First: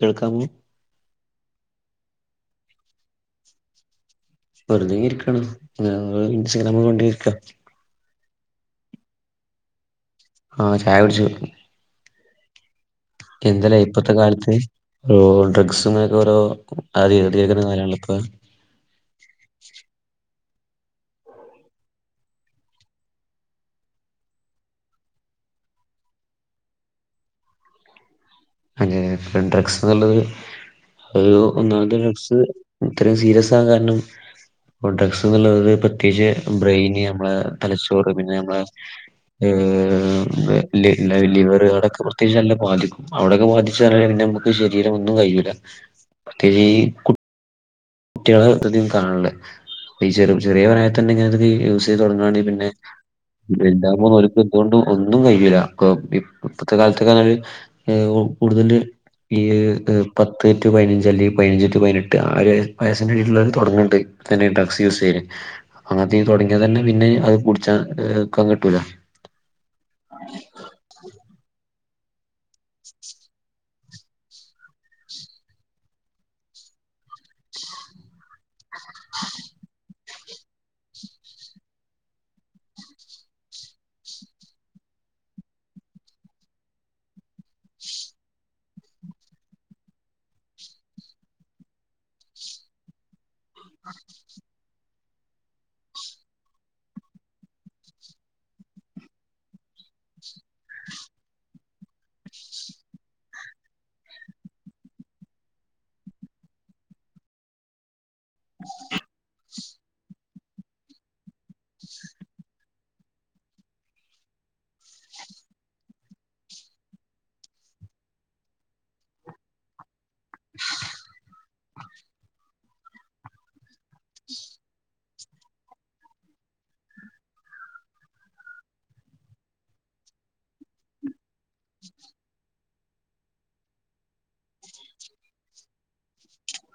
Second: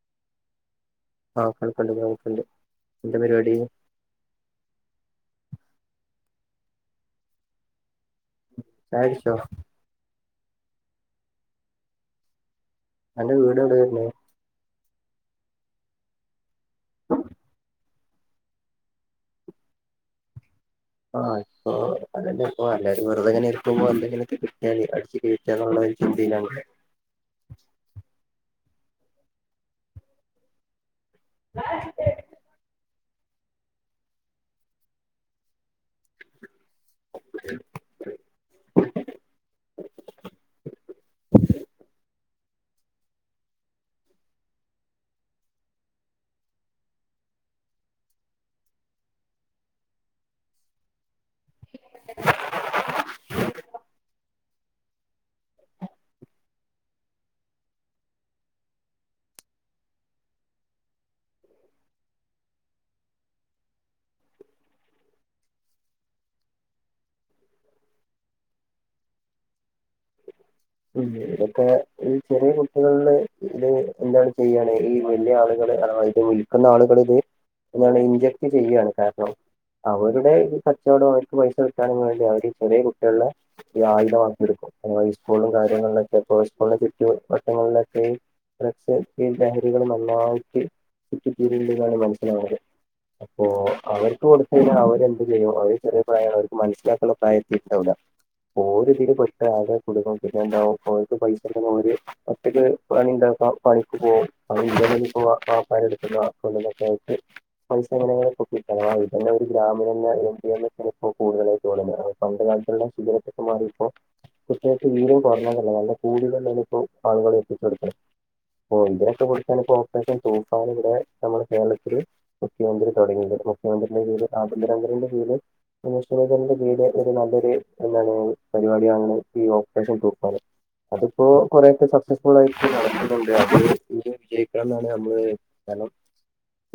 കേൾക്കാമോ ആഹ് കേൾക്കണ്ട് കേൾക്കണ്ട് എന്താ പരിപാടി വെറുതേ ഇരിക്കാണ് ഇങ്ങനോരോ ഇൻസ്റ്റഗ്രാമും കണ്ടിരിക്ക ചായ കുടിച്ചോ ആഹ് ചായ കുടിച്ചു അന്റെ വീട് എവിടെ എന്തലേ വരുന്നേ ഇപ്പത്തെ കാലത്ത് ഓ ഡ്രഗ്സ്ന്നെക്കോരോ ആദ്യായിട്ട് കേക്കുന്ന കാലാണല്ലോ ഇപ്പൊ ആഹ് ഇപ്പോ അതന്നെ ഇപ്പോ എല്ലാരും വെറുതെയിങ്ങനെ ഇരിക്കുമ്പോ എന്തെങ്കിലൊക്കെ കിട്ടിയാല് അടിച്ച് കേറ്റാനുള്ളൊരു ചിന്തയിലാണ് അതേയതേ ഇപ്പഴും ഡ്രഗ്സ്ന്ന്ള്ളത് ഒരു ഒന്നാന്തരഗ്സ് ഇത്രയും സീരിയസാകാൻ കാരണം ഒരു ഡ്രഗ്സ്ന്ന്ള്ളത് ഇപ്പ പ്രത്യേകിച്ച് ബ്രെയിന് നമ്മള തലച്ചോറ് പിന്നെ നമ്മള ഏഹ് ലെ ലൈ ലിവറുകളൊക്കെ പ്രത്യേകിച്ച് നല്ല ബാധിക്കും അവിടെയൊക്കെ ബാധിച്ചാല് പിന്നെയമുക്ക് ശരീരം ഒന്നും കഴിയൂല്ല പ്രത്യേകീ കുട്ട് കുട്ടികളട്ത്തധികോം കാണണെ ഈ ചെറു ചെറിയ പ്രായത്തന്നെ ഇങ്ങനെത്തൊക്കെ ഈ യൂസ് ചെയ്ത് തൊടങ്ങ്ആണെങ്കി പിന്നെ വല്താവുമ്പോ ഓല ബുദ്ധി കൊണ്ട് ഒന്നും കഴിയൂല കോ ടി ഇപ്പത്തെ കാലത്തൊക്കെ [unintelligible] ഏഹ് ഓ കൂടുതല് ഈയ് ത് പത്ത് ടു പയിനഞ്ചല്ലെങ്കി പയിനഞ്ച് ടു പയിനെട്ട് ആഹ് ഒരു വയസിന്റെ കീഴില്ള്ളോര് തൊടങ്ങണ്ട് തന്നേ ഡ്രഗ്സ് യൂസ് ചെയ്യല് ആദ്യം തൊടങ്ങിയാ തന്നെ പിന്നെ അത് പുടിച്ചാ അ [unintelligible] കിട്ടൂല [inaudible] ഉം ഇതൊക്കെ ഈ ചെറിയ കുട്ടികളില് ഇത് എന്താണ് ചെയ്യാണ് ഈ വല്ല്യാളുകള് അഥവാ ഇത് വിൽക്കുന്ന ആളുകളിത് എന്താണ് ഇഞ്ചക്ട് ചെയ്യാണ് കാരണം അവരുടെ ഈ കച്ചോടം അവര്ക്ക് പൈസ കിട്ടാനും വേണ്ടിയവര് ചെറിയ കുട്ടികളില് ഇതായുധമാക്കിയെടുക്കും നമ്മളെ ഇസ്കൂളിലും കാര്യങ്ങളിലൊക്കെ ഇപ്പൊ ഇസ്കൂളിന്റെ ചുറ്റു വട്ടങ്ങളിലൊക്കെ ഡ്രഗ്സ് ഈ ലഹരികള് നല്ലായിട്ട് ചുറ്റി തിരിയിണ്ട്ന്നാണ് മനസ്സിലാവണത് അപ്പോ അവര്ക്ക് കൊട്ത്ത് കഴിഞ്ഞാ അവരെന്ത് ചെയ്യും അവര് ചെറിയ പ്രായള്ളവര്ക്ക് മനസ്സിലാക്കാള്ള പ്രായെത്തീട്ട്ണ്ടാവൂല ഓരിതില് പെട്ടാകെ കുടുങ്ങും പിന്നെന്താവും ഓര്ക്ക് പൈസ കിട്ടാന് ഓര് ഒറ്റക്ക് പണിണ്ടാക്കാം പണിക്ക് പോ പണിയില്ലെങ്കിലിപ്പോവാ വാപ്പാടെട്ത്തുന്നോ കൊണ്ടൊന്നൊക്കായിട്ട് പൈസ എങ്ങനെലേക്കെ ഒപ്പിക്ക ഇതെന്നെ ഒരു ഗ്രാമിനന്നെ എം ഡി എംമ്മ് പ്പോ കൂടുതല് അതുപോലെന്നെ പണ്ട് കാൽത്ത്ള്ള സിഗറൻ്റൊക്കെ മാറിയപ്പൊ കൃത്യായിട്ട് വീണ്ടും പറഞ്ഞതല്ലേ നല്ല കൂടതല് ലിപ്പൊ ആളുകളൾ എത്തിച്ചെടുക്ക്ണം ഓഹ് ഇതിന്നൊക്കെ വേണ്ടിതന്നെ പ്പോ ഓപ്പറേഷൻ തൂഫാനിവിടെ നമ്മള് കേരളത്തില് മുഖ്യമന്ത്രി തൊടങ്ങിയത് മുഖ്യമന്ത്രിന്റെ പേര് ആഭ്യന്തരന്ത്രിന്റെ പേര് [unintelligible] ന്റെ വീട് ഒരു നല്ലൊരു എന്താണ് പരിപാടിയാണ് പ്പീ ഓപ്പറേഷൻ തൂഫാന് അത്പ്പോ കൊറെയൊക്കെ സക്സസ്ഫുളായിട്ട് നടക്കുന്ന്ണ്ട് അത് ഇനി വിജയിക്കണംന്നാണ് നമ്മളെ ഹലോ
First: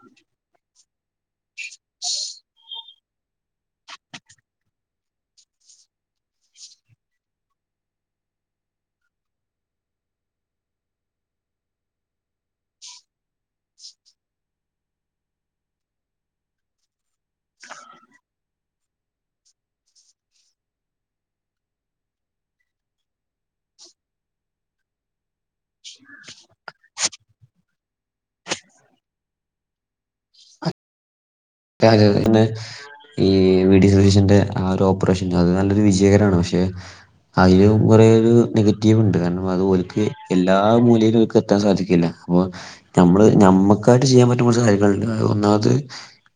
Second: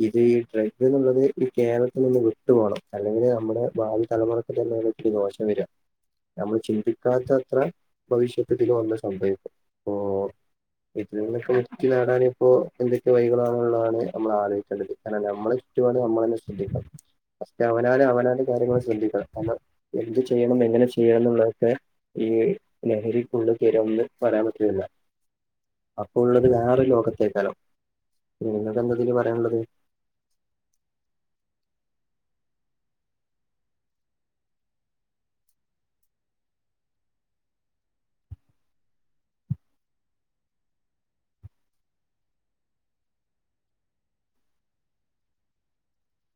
ഇത് ഈ ഡ്രഗ് ന്നുള്ളത് ഈ കേരളത്തിൽ നിന്ന് വിട്ട് പോണം അല്ലെങ്കില് നമ്മുടെ ബാവി തലമുറക് ഇത് ന്നെണിക്കി ദോശം വരാ നമ്മള് ചിന്തിപ്പി ക്കാത്തത്ര ഭവിഷ്യത്ത് ഇതില് വന്നാ സംഭവിക്കും പ്പോ ഇതിന്നിപ്പോ മുക്തി നേടാനിപ്പോ എന്തൊക്കെ വൈകളാണ്ള്ളാണ് നമ്മൾ ആലോയിക്കെണ്ടത് കാരണം നമ്മള് ചുറ്റുപാട് നമ്മളെന്നെ ശ്രദ്ധിക്കണം പറ്റിയ അവനാന് അവനാന് കാര്യങ്ങള് ശ്രദ്ധിക്കാ നമ്മള് എന്ത് ചെയ്യണം എങ്ങനെ ചെയ്യണം ന്ന്ള്ളൊക്കെ ഈ ലഹരി ഫുള്ള് തിരോംന്ന് പറയാൻ പറ്റൂന്നില്ല അപ്പൊ ഉള്ളത് വേറെര് ലോകത്തെയ്ക്കാലോ ഇതിനെ സംബന്ധിച്ച് പറയാന്ള്ളത് അതെയതെ പിന്നെ ഈ വി ഡി സതീഷൻ്റെ ആ ഒരു ഓപ്പറേഷൻ ല്ലേ അത് നല്ലൊരു വിജയകരാണ് പക്ഷെ അയിലും കുറെേയൊരു നെഗറ്റീവ്ണ്ട് കാരണം അത് ഓൽക്ക് എല്ലാ മൂലയിലും ഓൽക്ക് എത്താൻ സാധിക്കില്ല അപ്പൊ ഞമ്മള് ഞമ്മക്കായിട്ട് ചെയ്യാൻ പറ്റും കൊർച്ച് കാര്യങ്ങളുണ്ട് ഒന്നാംത്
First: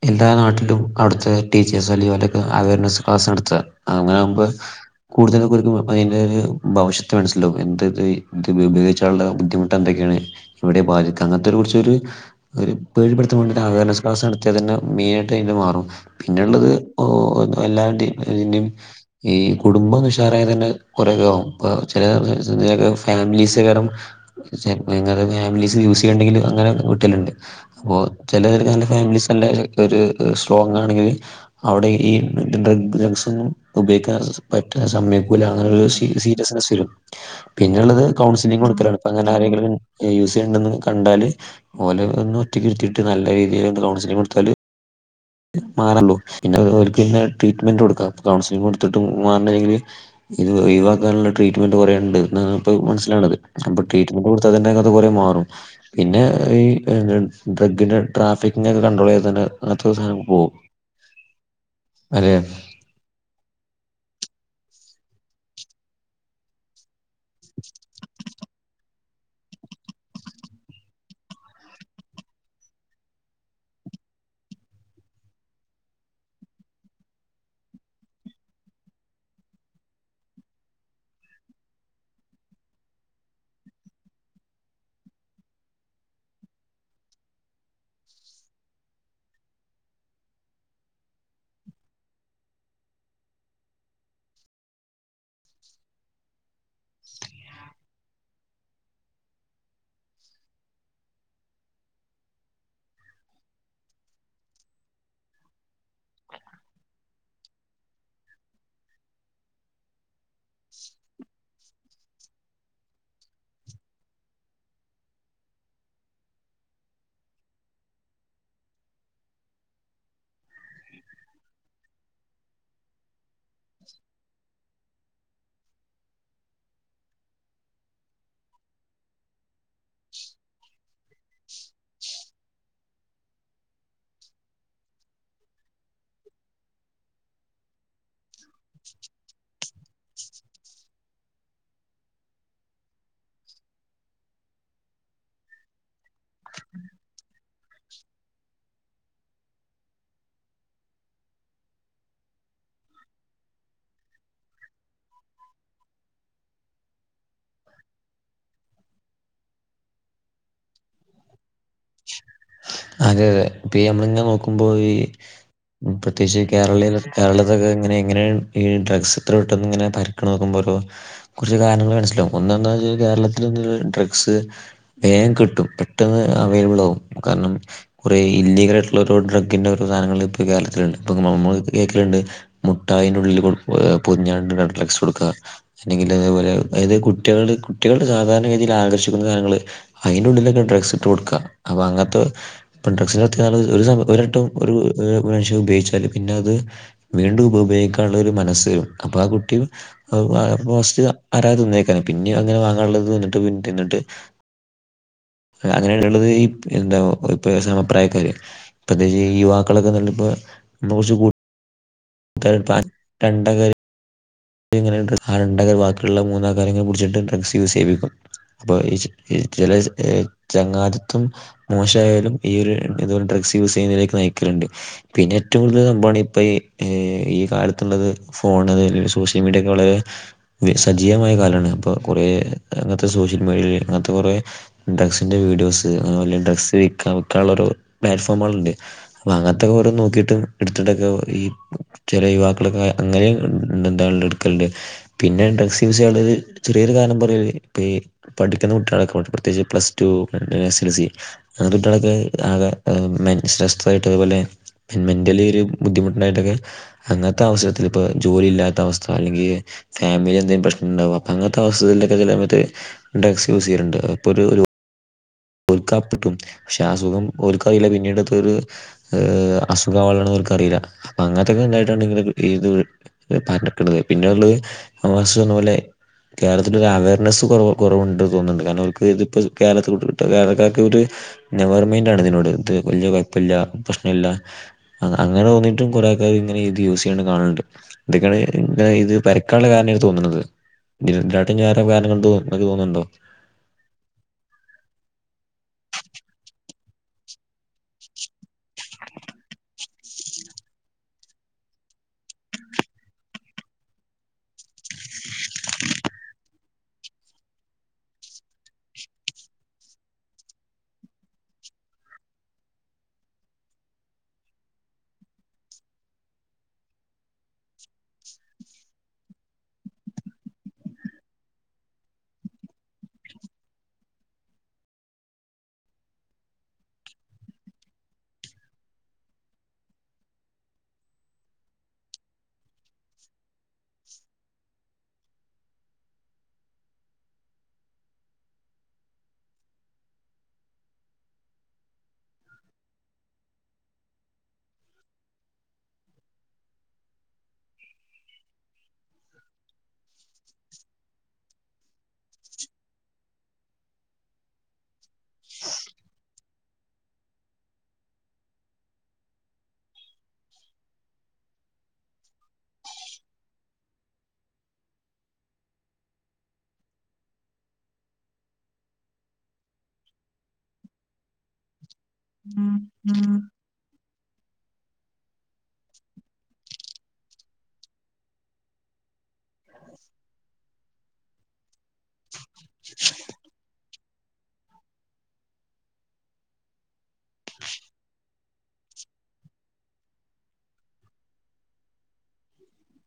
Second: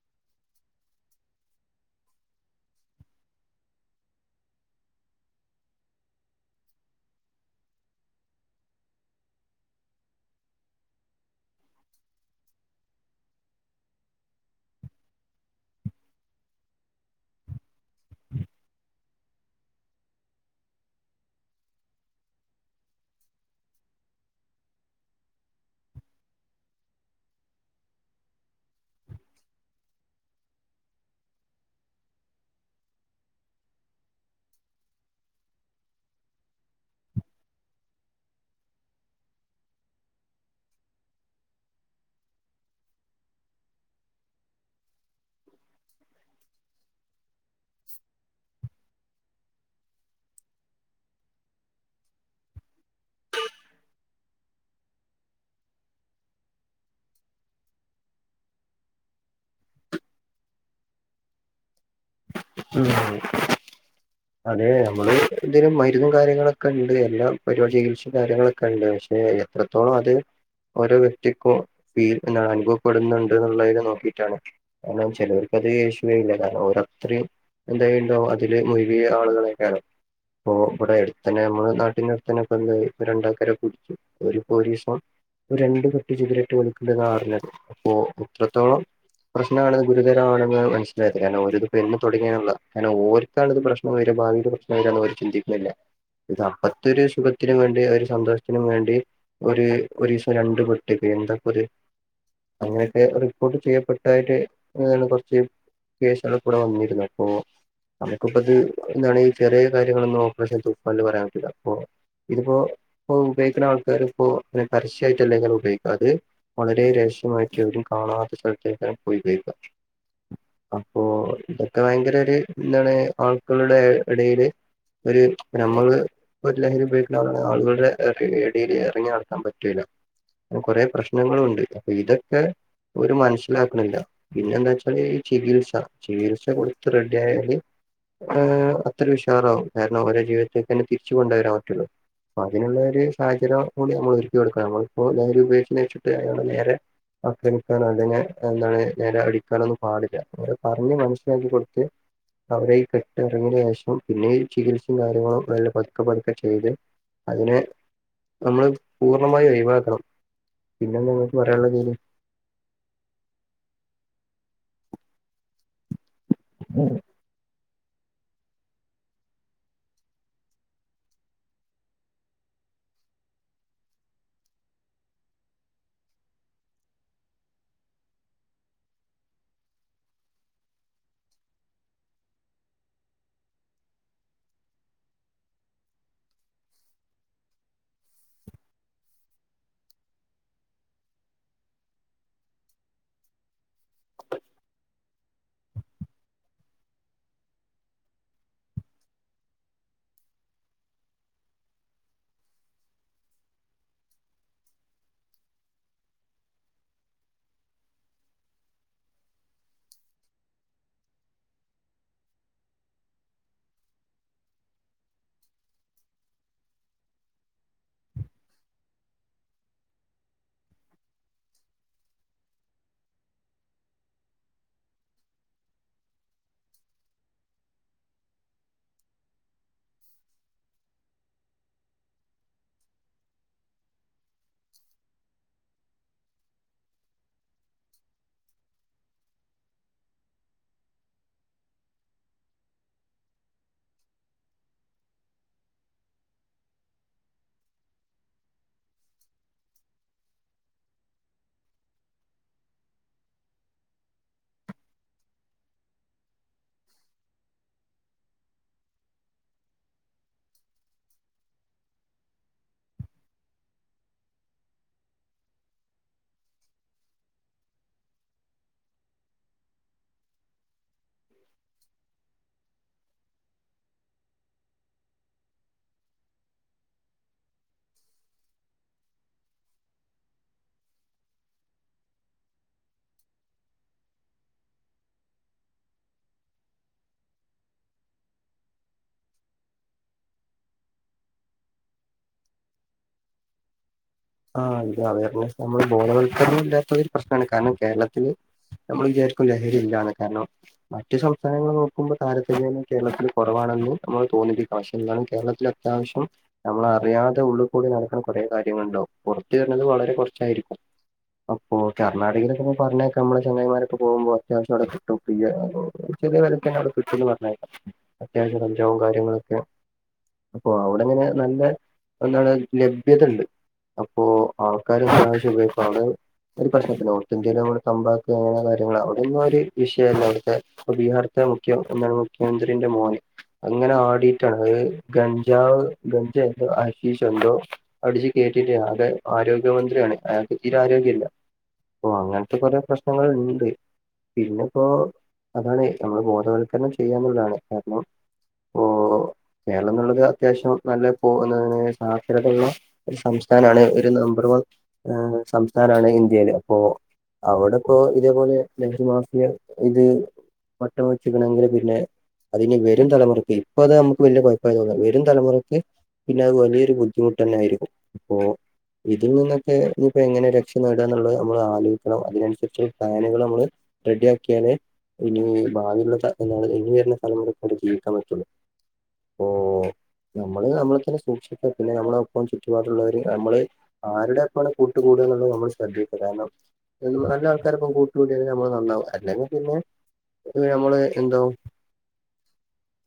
എല്ലാ നാട്ടിലും അവിട്ത്തെ ടീച്ചേഴ്സ് അല്ലേ ഓലൊക്കെ അവയർനെസ് ക്ലാസ്സ് നടത്താ അങ്ങനെ വുംമ്പോ കൂടുതലൊക്കെ ഓൽക്ക് അയിന്റെ ഒരു ഭവിഷ്യത്ത് മനസ്സിലാവും എന്താത് ത് ഉപയോഗിച്ചാള്ള ബുദ്ധിമുട്ട് ട്ടോ ന്തൊക്കെയാണ് എവിടെയാ ബാധിക്കാ അങ്ങൻത്തെ കുറിച്ചൊരു ഒരു പേടിപ്പെടുത്താൻ വേണ്ടിട്ട് അവെർനസ് ക്ലാസ് നടത്തിയാ തന്നെ മെയിനായിട്ട് അയിൻ്റെ മാറും പിന്നെള്ളത് ഓഹ് എല്ലാ ഡീൽ ൻ്റെം ഈ കുടുംബം ഒന്ന് ഉഷാറായ തന്നെ കൊറെകാവും പ്പോ ചെലെ ഫാമിലീസ് കാരം ചെൽപ്പങ്ങാനും ഫാമിലീസ് യൂസ്യ്യെണ്ടെങ്കില് അങ്ങനെ കിട്ടല്ണ്ട് ഇപ്പൊ ചെലെ ഒര് നല്ല ഫാമിലീസ് നല്ലെ ഒരു സ്ട്രോങ് ആണെങ്കില് അവിടെ ഈ ഡ്രഗ് ഡഗ്സൊന്നും ഉപയോഗിക്കാൻ പറ്റാ സമ്മയ്ക്കൂല ന്നുള്ള ഒരു സി ബിസിനസിലും പിന്നെള്ളത് കൗൺസിലിംഗ് ടുക്കലാണ് ഇപ്പ അങ്ങനെ ആരെങ്കിലും യൂസെയ്ണ്ട്ന്ന് കണ്ടാല് ഓലെ ഒന്ന് ഒറ്റക്കിരുത്തിയിട്ട് നല്ല രീതിയിലൊന്ന് കൗൺസിലിംങ്ങൊട്ത്താല് മാറള്ളൂ പിന്നെ ഓൽക്ക് ന്നെ ട്രീറ്റ്മെന്റ് കൊടുക്കാം കൗൺസിലിംങ്ങൊട്ത്തിട്ടും മാർണില്ലങ്കില് ഇത് ഒഴിവാക്കാൻള്ള ട്രീറ്റ്മെന്റ് കൊറെണ്ട് ന്നാണ് പ്പോ മൻസ്സിലാവ്ണത് പം ട്രീറ്റ് ഇതൊക്കൊ കൊടുത്താ തന്നെ ഇങ്ങത്തെ കുറെ മാറും പിന്നെ ഈ നെ ഡ്രഗിന്റെ ട്രാഫിക്നെ ക്കെ കണ്ട്രോളെയ്താന്നെ ങ്ങതെ ദിവസം പോവും അല്ലേ ഉം അതെ നമ്മള് ന്തേലും മര്ന്നും കാര്യങ്ങളെക്കെണ്ട് എല്ലാ പരിവാടി ചികിൽസിം കാര്യങ്ങളൊക്കെ ണ്ട് പക്ഷെ എത്രത്തോളം അത് ഓരോ വ്യക്തിക്കും ഫീൽ ന്നാണ് അനുഭവപ്പെടുന്ന്ണ്ട് ന്നെള്ളയില് നോക്കിയിട്ടാണ് കാര്ണം ചെലവർക്കത് ഏഷൂല്ലാ കാര്ണം ഓരത് ത്രീം എന്തായിണ്ടാവും അതില് മുഴ്കിയ ആള്കളെയ്ക്കാരം ഇപ്പോ ഇവിടെ എട്ത്തന്നെ നമ്മള് നാട്ടിന്റെ അടുത്തെന്നെ പ്പം ന്തായി രണ്ടാക്കാരെ പിട്ച്ചു ഒരു പോലീസും ഒരെണ്ട് പെട്ടി സിഗ്രറ്റ് വലിക്ക്ണ്ട്ന്നാ അർഞ്ഞത് അപ്പോ അത്രത്തോളം പ്രശ്നാണ് ഗുരുതരാണെന്നാണ് മൻസ്സിലായത് കാര്ണം ഓരിത് പിന്നെ തൊടങ്ങിയാൺല്ലോ കാര്ണം ഓര്ക്കാണ്ത് പ്രശ്നം വെരാ ഭാവീല് പ്രശ്‌നം വരാന്ന് ഓര് ചിന്തിക്ക്ണില്ല ഇത് അപ്പത്തെരു സുഖത്തിനും വേണ്ടി ഒരു സന്തോഷ്ത്തിനും വേണ്ടി ഒര് ഒരീസം രണ്ടു പെസട്ടിക്ക് എന്താ പ്പത് അങ്ങനെയൊക്കെ റിപ്പോർട്ട് ചെയ്യപ്പെട്ടായിട്ട് ഏ കുറച്ച് കേസുകളും കൂടെ വന്നിരുന്നു അപ്പൊ അവര്ക്കിപ്പത് എന്താണ് ചെറിയ കാര്യങ്ങളൊന്നും ഓപ്പറേഷൻ ചെ ഫോണിൽ പറയാൻ പറ്റില്ല അപ്പോ. ഇതിപ്പോ ഇപ്പ ഉപയോഗിക്കുന്ന ആൾക്കാര് ഇപ്പോ അ പരസ്യമായിട്ടട്ടലേ ഉപയോഗിക്ക്ണത്. വളരെ രഹസ്യമായിട്ട് ആരും കാണാത്ത സ്ഥലത്തേക്ക് പോയി ഉപയോഗിക്ക. അപ്പോ ഇതൊക്കെ ഭയങ്കര ഒരു ഇന്താണ് ആൾക്കുടെ ഇടയില് ഒരു നമ്മള് ഒരു ലഹരി ഉപയോഗിക്ക്ണ ആളു ആളുകളുടെ ഇടയ്ൽ ഇറങ്ങി നടക്കാൻ പറ്റൂല്ല. കൊറെേ പ്രശ്നങ്ങള് ഉണ്ട് അപ്പൊ ഇതൊക്കെ ഒര് മനസ്സിലാക്ക്ണില്ല പിന്നെ എന്താ വെച്ചാല് ചികിത്സ. ചികിത്സ കൊടുത്ത് റെഡി ആയല് ഏ അത്രയും ഉഷാറാവും കാരണം അവരെ ജീവിതത്തിലേക്ക്തന്നെ തിരിച്ച് കൊണ്ട് വരാൻ പറ്റല്ലോ? അതിനുള്ളൊരു സാഹചര്യം കൂടി നമ്മൾ ഒരുക്കി കൊടുക്കണം നമ്മളിപ്പോ നേര് ഉപയോഗിച്ച് വെച്ചിട്ട് അല്ലാതെ നേരെ ആക്രമിക്കാനോ അല്ലെങ്ങ എന്താണ് നേരെ അടിക്കാനൊന്നും പാടില്ല. പറഞ്ഞ് മനസ്സിലാക്കി കൊടുത്ത് അവരെ കെട്ടിറങ്ങിയന് ശേഷം പിന്നെ ചികിത്സയും കാര്യങ്ങളും മെല്ലെ പതുക്കെ പതുക്കെ ചെയ്ത്. അതിനെ നമ്മള് പൂർണമായി ഒഴിവാക്കണം പിന്നെ നിങ്ങൾക്ക് പറയാനുള്ള തീയില്. അതെ പിയമ് ഇങ്ങനെ നോക്കുമ്പോ ഈ മൂ പ്രത്യേകിച്ച് ഉം കേരള കേരളത്തിലൊക്കെ ഇങ്ങനെ എങ്ങനൊണ് ഈ ഡ്രഗ്സ്ത്ര പെട്ടൊന്ന് ഇങ്ങനെ പരിക്കണ് നോക്കുമ്പോഒരു കുറച്ച് കാര്യങ്ങൾ മനസ്സിലാവും ഒന്നന്താച്ചാൽ കേരളത്തിൽ ഒന്ന് ഡ്രഗ്സ്. വേമം കിട്ടും പെട്ടെന്ന് അവൈലബിൾ ആകും കാരണം. കുറേ ഇല്ലീഗല് ആയിട്ടുള്ള ഒരു ഡ്രഗ്ൻ്റെ ഓരോ സാധനങ്ങൾ ഇപ്പോ ഈ കേരളത്തിലുണ്ട് ഇപ്പ നമ്മൾ കേക്കലുണ്ട്. മുട്ടായിന്റെ ഉള്ളിൽ ഏ പൊതിഞ്ഞ്ക്കാണ്ട് കണ്ട്ലക്സ് കൊടുക്ക. അല്ലെങ്കിൽ അതുപോലെ അതായത് കുട്ടിആള് കുട്ടിആള് സാധാരണ കെതിയിൽ ആകർഷിക്കുന്ന ഞങ്ങള്. അതിന്റെ ഉള്ളിലൊക്കെ ഡ്രഗ്സ് ഇട്ട് കൊടുക്കാ അപ്പൊ അങ്ങനത്തെ ഇപ്പം ഡ്രഗ്സ് നടത്തിയആൾ ഒരു ഒരുവട്ടം ഒരു മനുഷ്യൻ ഉപയോഗിച്ചാൽ പിന്നെ അത്. വീണ്ടും ഉപ ഉപയോഗിക്കാനുള്ള ഒരു മനസ്സ് അപ്പൊ ആ കുട്ടി. ഫസ്റ്റ് അരാ തിന്നേയ്ക്കാര പിന്നിം അങ്ങനെ വാങ്ങാനുള്ളത്ട്ട് പിന്നെ തിന്നിട്ട്. അങ്ങനെയെ ഇട്ടാന്ട്ടത് ഈ എന്താ ഇപ്പ സമപ്രായക്കാര് ഇപ്പത്തെ ഈ യുവാക്കളൊക്കെ നല്ലപ്പോ മോശ് കൂ [unintelligible] രണ്ടകറി ണ്ട് ആണ്ടകർ ബാക്കിയുള്ള മൂന്നാൾ കാരെങ്ങളെ പിടിച്ചിട്ട് ഡ്രഗ്സ് യൂസ് ചെയിപിക്കാ. അപ്പൊ ഈ സ് ചില ചങ്ങാതിത്തം. മോശമായാലും ഈ ഒരു ഇതുപോലെ ഡ്രഗ്സ് യൂസ് ചെയ്യുന്നതിലെക്ക് നയിക്കലുണ്ട്. പിന്നെ ഏറ്റവും കൂടുതൽ സംഭവാണ് ഇപ്പൊഈ ഈ കാലത്തുള്ളത് ഫോൺ വെരൽ സോഷ്യൽ മീഡിയൊക്കെ വളരെ സജീവമായ കാലമാണ് ഇപ്പൊ കുറെ അങ്ങനത്തെ സോഷ്യൽ മീഡിയയിൽ അങ്ങനത്തെ കുറെ ഡ്രഗ്സിന്റെ വീഡിയോസ് അതുപോലെ ഡ്രഗ്സ്നുള്ളരോ പ്ലാറ്റ്ഫോമുകളുണ്ട്. അങ്ങത്തൊക്കെഓരോ നോക്കിയിട്ട് എടുത്തിട്ടൊക്കെ ഈ ചെറിയ യുവാക്കളൊക്കെ അങ്ങനെയും എന്താണ്ട് ഇടുക്കലുണ്ട്. പിന്നെ ഡ്രഗ്സ് യൂസ് ചെയ്യാനുള്ളത് ചെറിയൊരു കാരണം പറയളത് ഇപ്പ ഈ പഠിക്കുണ കുട്ടികളൊക്കെ പ്രത്യേകിച്ച് plus two, S L C അങ്ങനത്തെ കുട്ടികളൊക്കെ ആകെ ഹെ മെ ശ്രെസായിട്ട് അതുപോലെ മെന്റലി ഒരു ബുദ്ധിമുട്ടുണ്ടായിട്ടൊക്കെ അങ്ങനത്തെ അവസരത്തിൽ ഇപ്പ ജോലി ഇല്ലാത്ത അവസ്ഥ അല്ലെങ്കിൽ ഈ ഫാമിലി എന്തങ്കിലും പ്രശ്നം ഉണ്ടാവും അപ്പൊ അങ്ങനത്തെ അവസ്ഥകളിൽ ഒക്കെ ചില സമയത്ത് ഡ്രെക്സ് ക്സ് യൂസ് ചെയ്ത്ണ്ട് അപ്പൊ ഒരു ഒൽക്കാപ്പെട്ടും പക്ഷെ ആ സുഖം ഓൽക്കാറില്ല പിന്നീടത്ത് ഒരു. ഹെ അസുഖം ആവാളതാണ് ഓൽക്കറീല്ല അങ്ങ [inaudible] ണ്ടായിട്ടാണ് ഇത് പറഞ്ഞക്കുന്നത് പിന്നെള്ളത് ഒവാസ്ന്ന് പോലെ. കേരളത്തില ഒരു അവയർനെസ് കൊറവ് കൊറവുണ്ട് തോന്നുന്നുണ്ട് കാരണം അവർക്ക് ഇതിപ്പോ കേരളത്തില്ട്ട കേരളക്കാർക്കൊരു നെവർമെയ്ന്റ് ആണ് ഇതിനോട് ഇത് വലിയ കൊഴപ്പില്ല പ്രശ്നല്ല അങ്ങനെ തോന്നിയിട്ടും കൊറെേ അതത് ഇങ്ങനെ ഇത് യൂസ് ചെയ്യണത് കാണുന്നുണ്ട് ഇതൊക്കെയാണ് ഇനെ ഇത് പരക്കാനുള്ള കാരണയി തോന്നുന്നത് [unintelligible] വേറെ കാരണം ഉണ്ടോന്നൊക്ക തോന്നുന്നുണ്ടോ? ആഹ് ഇത് അവരെ കുറിച്ച് നമ്മള് ബോധവൽക്കരണം ഇല്ലാത്തരു പ്രശ്നമാണ് കാരണം കേരളത്തില്- നമ്മൾ വിചാരിക്കും ലഹരി ഇല്ല്യാന്ന് കാരണം- മറ്റു സംസ്ഥാനങ്ങള് നോക്കുമ്പോൾ താരതമ്യേന കേരളത്തിന് കുറവാണല്ലോ എന്ന് തോന്നിപ്പി - പക്ഷെ ഇന്നും കേരളത്തിൽ അത്യാവശ്യം നമ്മൾ അറിയാതെ ഉള്ളിൽ കൂടി നടക്കാൻ കൊറെ കാര്യങ്ങളുണ്ടാവും പുറത്തു വരുന്നത് വളരെ കൊറച്ചായിരിക്കും അപ്പൊ ഓ കർണാടകയിലൊക്കെപ്പൊ പർഞ്ഞേക്കമ്മളെ ചങ്ങായിമാരൊക്കെ പോകുമ്പോ അത്യാവശ്യം അവിടെ കിട്ടും. ഫ്രീയായി ചെറിയ വെലക്കന്നവ്ടെ കിട്ടുംന്ന് പറഞ്ഞായ് അത്യാവശ്യം കഞ്ചാവും കാര്യങ്ങളൊക്കെ അപ്പൊ അവിടെ അങ്ങനെ നല്ല എന്താണ് ലഭ്യതണ്ട് അപ്പോ- ആൾക്കാര് ഒരു പ്രാവശ്യം ഉപയോഗിക്കാണ് ഒരു പ്രശ്നം അല്ല നോർത്തിന്ത്യയിലോ തമ്പാക്ക് അങ്ങനെ കാര്യങ്ങ അവിടെന്നും ഒരു വിഷയല്ല അവിടുത്തെ അപ്പൊ ബീഹാർത്തെ മുഖ്യ എന്താണ് മുഖ്യമന്ത്രിന്റെ മോനെ അങ്ങനെ ആടിയിട്ടാണ് അത് ഗഞ്ജാവ് ഗഞ്ജ എന്തോ അഷീഷോ എന്തോ അടിച്ചു കേറ്റിട്ടേ അത് ആരോഗ്യമന്ത്രിയാണ് അയക്ക് തീരെ ആരോഗ്യല്ല ഓ അങ്ങനത്തെ കൊറെ പ്രശ്നങ്ങള്ണ്ട് പിന്നെപ്പോ അതാണ് നമ്മള് ബോധവൽക്കരണം ചെയ്യാന്നുള്ളതാണ് കാരണം ഓഹ്.. കേരളം എന്നുള്ളത് അത്യാവശ്യം നല്ല സാധ്യതയള്ള ഒരു സം- സംസ്ഥാനാണ് ഒരു നമ്പർ വൺ സംസ്ഥാനാണ് ഇന്ത്യല് അപ്പോ- അവിടെപ്പോ ഇതേപോലെ ലഹരിമാഫിയ ഇത്- വട്ട വച്ചിക്കണെങ്കില് പിന്നെ അതിനി വരും തലമുറക്ക് ഇപ്പൊ അത് നമുക്ക് വലിയ കുഴപ്പായി തോന്നില്ല വരും തലമുറക്ക് പിന്നെത് വലിയൊരു ബുദ്ധിമുട്ടന്നെ യായിരിക്കും അപ്പോ ഇതിൽ നിന്നൊക്കെ ഇനിപ്പോ എങ്ങനെ രക്ഷ നേടാം എന്നുള്ളത് നമ്മൾ ആലോചി - ണം അതിനനുസരിച്ചുള്ള ഫാനുകൾ നമ്മള് റെഡിയാക്കിയാലേ ഇനി ഭാവിയുള്ള ഇനി വരുന്ന തലമുറക്കടെ ജീവിക്കാൻ പറ്റുള്ളൂ ഓഹ് നമ്മള് നമ്മളെ തന്നെ സൂക്ഷിച്ചാ പിന്നെ നമ്മളൊപ്പം മറ്റുള്ളവര് നമ്മള് ആരുടെ ഒപ്പാണ് കൂട്ട് കൂട എന്നുള്ളത് നമ്മൾ ശ്രദ്ധിക്ക കാരണം- നല്ല ആൾക്കാരപ്പ കൂട്ടകൂടിയാല് നമ്മൾ നന്നാവും അല്ലെങ്കിൽ പിന്നെ ഇവിടെ നമ്മള് എന്താവും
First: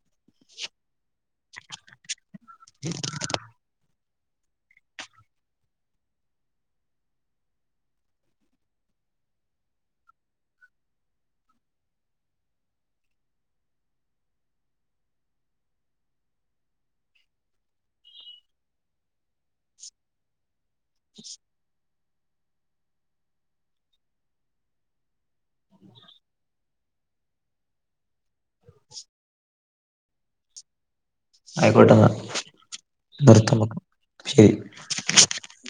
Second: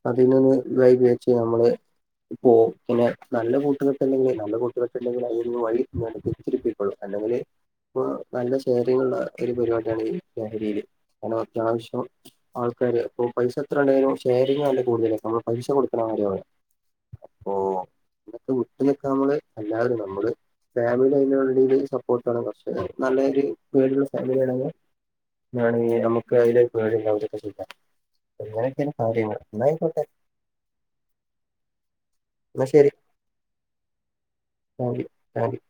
അതിൽ നിന്ന് വഴി പിഴച്ച് നമ്മള് പൊ [inaudible] നല്ല കൂട്ടുകെട്ടല്ലെങ്കിൽ നല്ല കൂട്ടുകെട്ടല്ലെങ്കിൽ അതിന്ന് വഴി തിരിച്ചരിപ്പിക്കോളൂ അല്ലെങ്കിൽ ഇപ്പ നല്ല ഷെയറിങ്ങുള്ള ഒരു പരിപാടിയാണ് ലഹരിയില് കാരണം അത്യാവശ്യം ആൾക്കാര് അപ്പൊ പൈസ എത്ര വേണേലും ഷെയറിംഗ് ഉണ്ട് കൂടുതലായി നമ്മൾ പൈസ കൊടുക്കുന്ന കാര്യ അപ്പോ അതൊക്കെ വിട്ട് നമ്മള് എല്ലാവരും നമ്മള് ഫാമിലി അയിറ്റുള്ളില് ഫോട്ടോണ് കുറച്ച് നല്ല രീതിയിൽ വീടുള്ള സൈഡാണെങ്കി ണെ നമുക്ക് അതില പേടില്ല അവിക്ക അങ്ങനൊക്കെണ് കാര്യങ്ങള് എന്നായിക്കോട്ടെ! ആയിക്കോട്ടെന്നാ എന്നാ നിർത്താമ്മക്ക് ശരി താങ്ക്യൂ താങ്ക്യൂ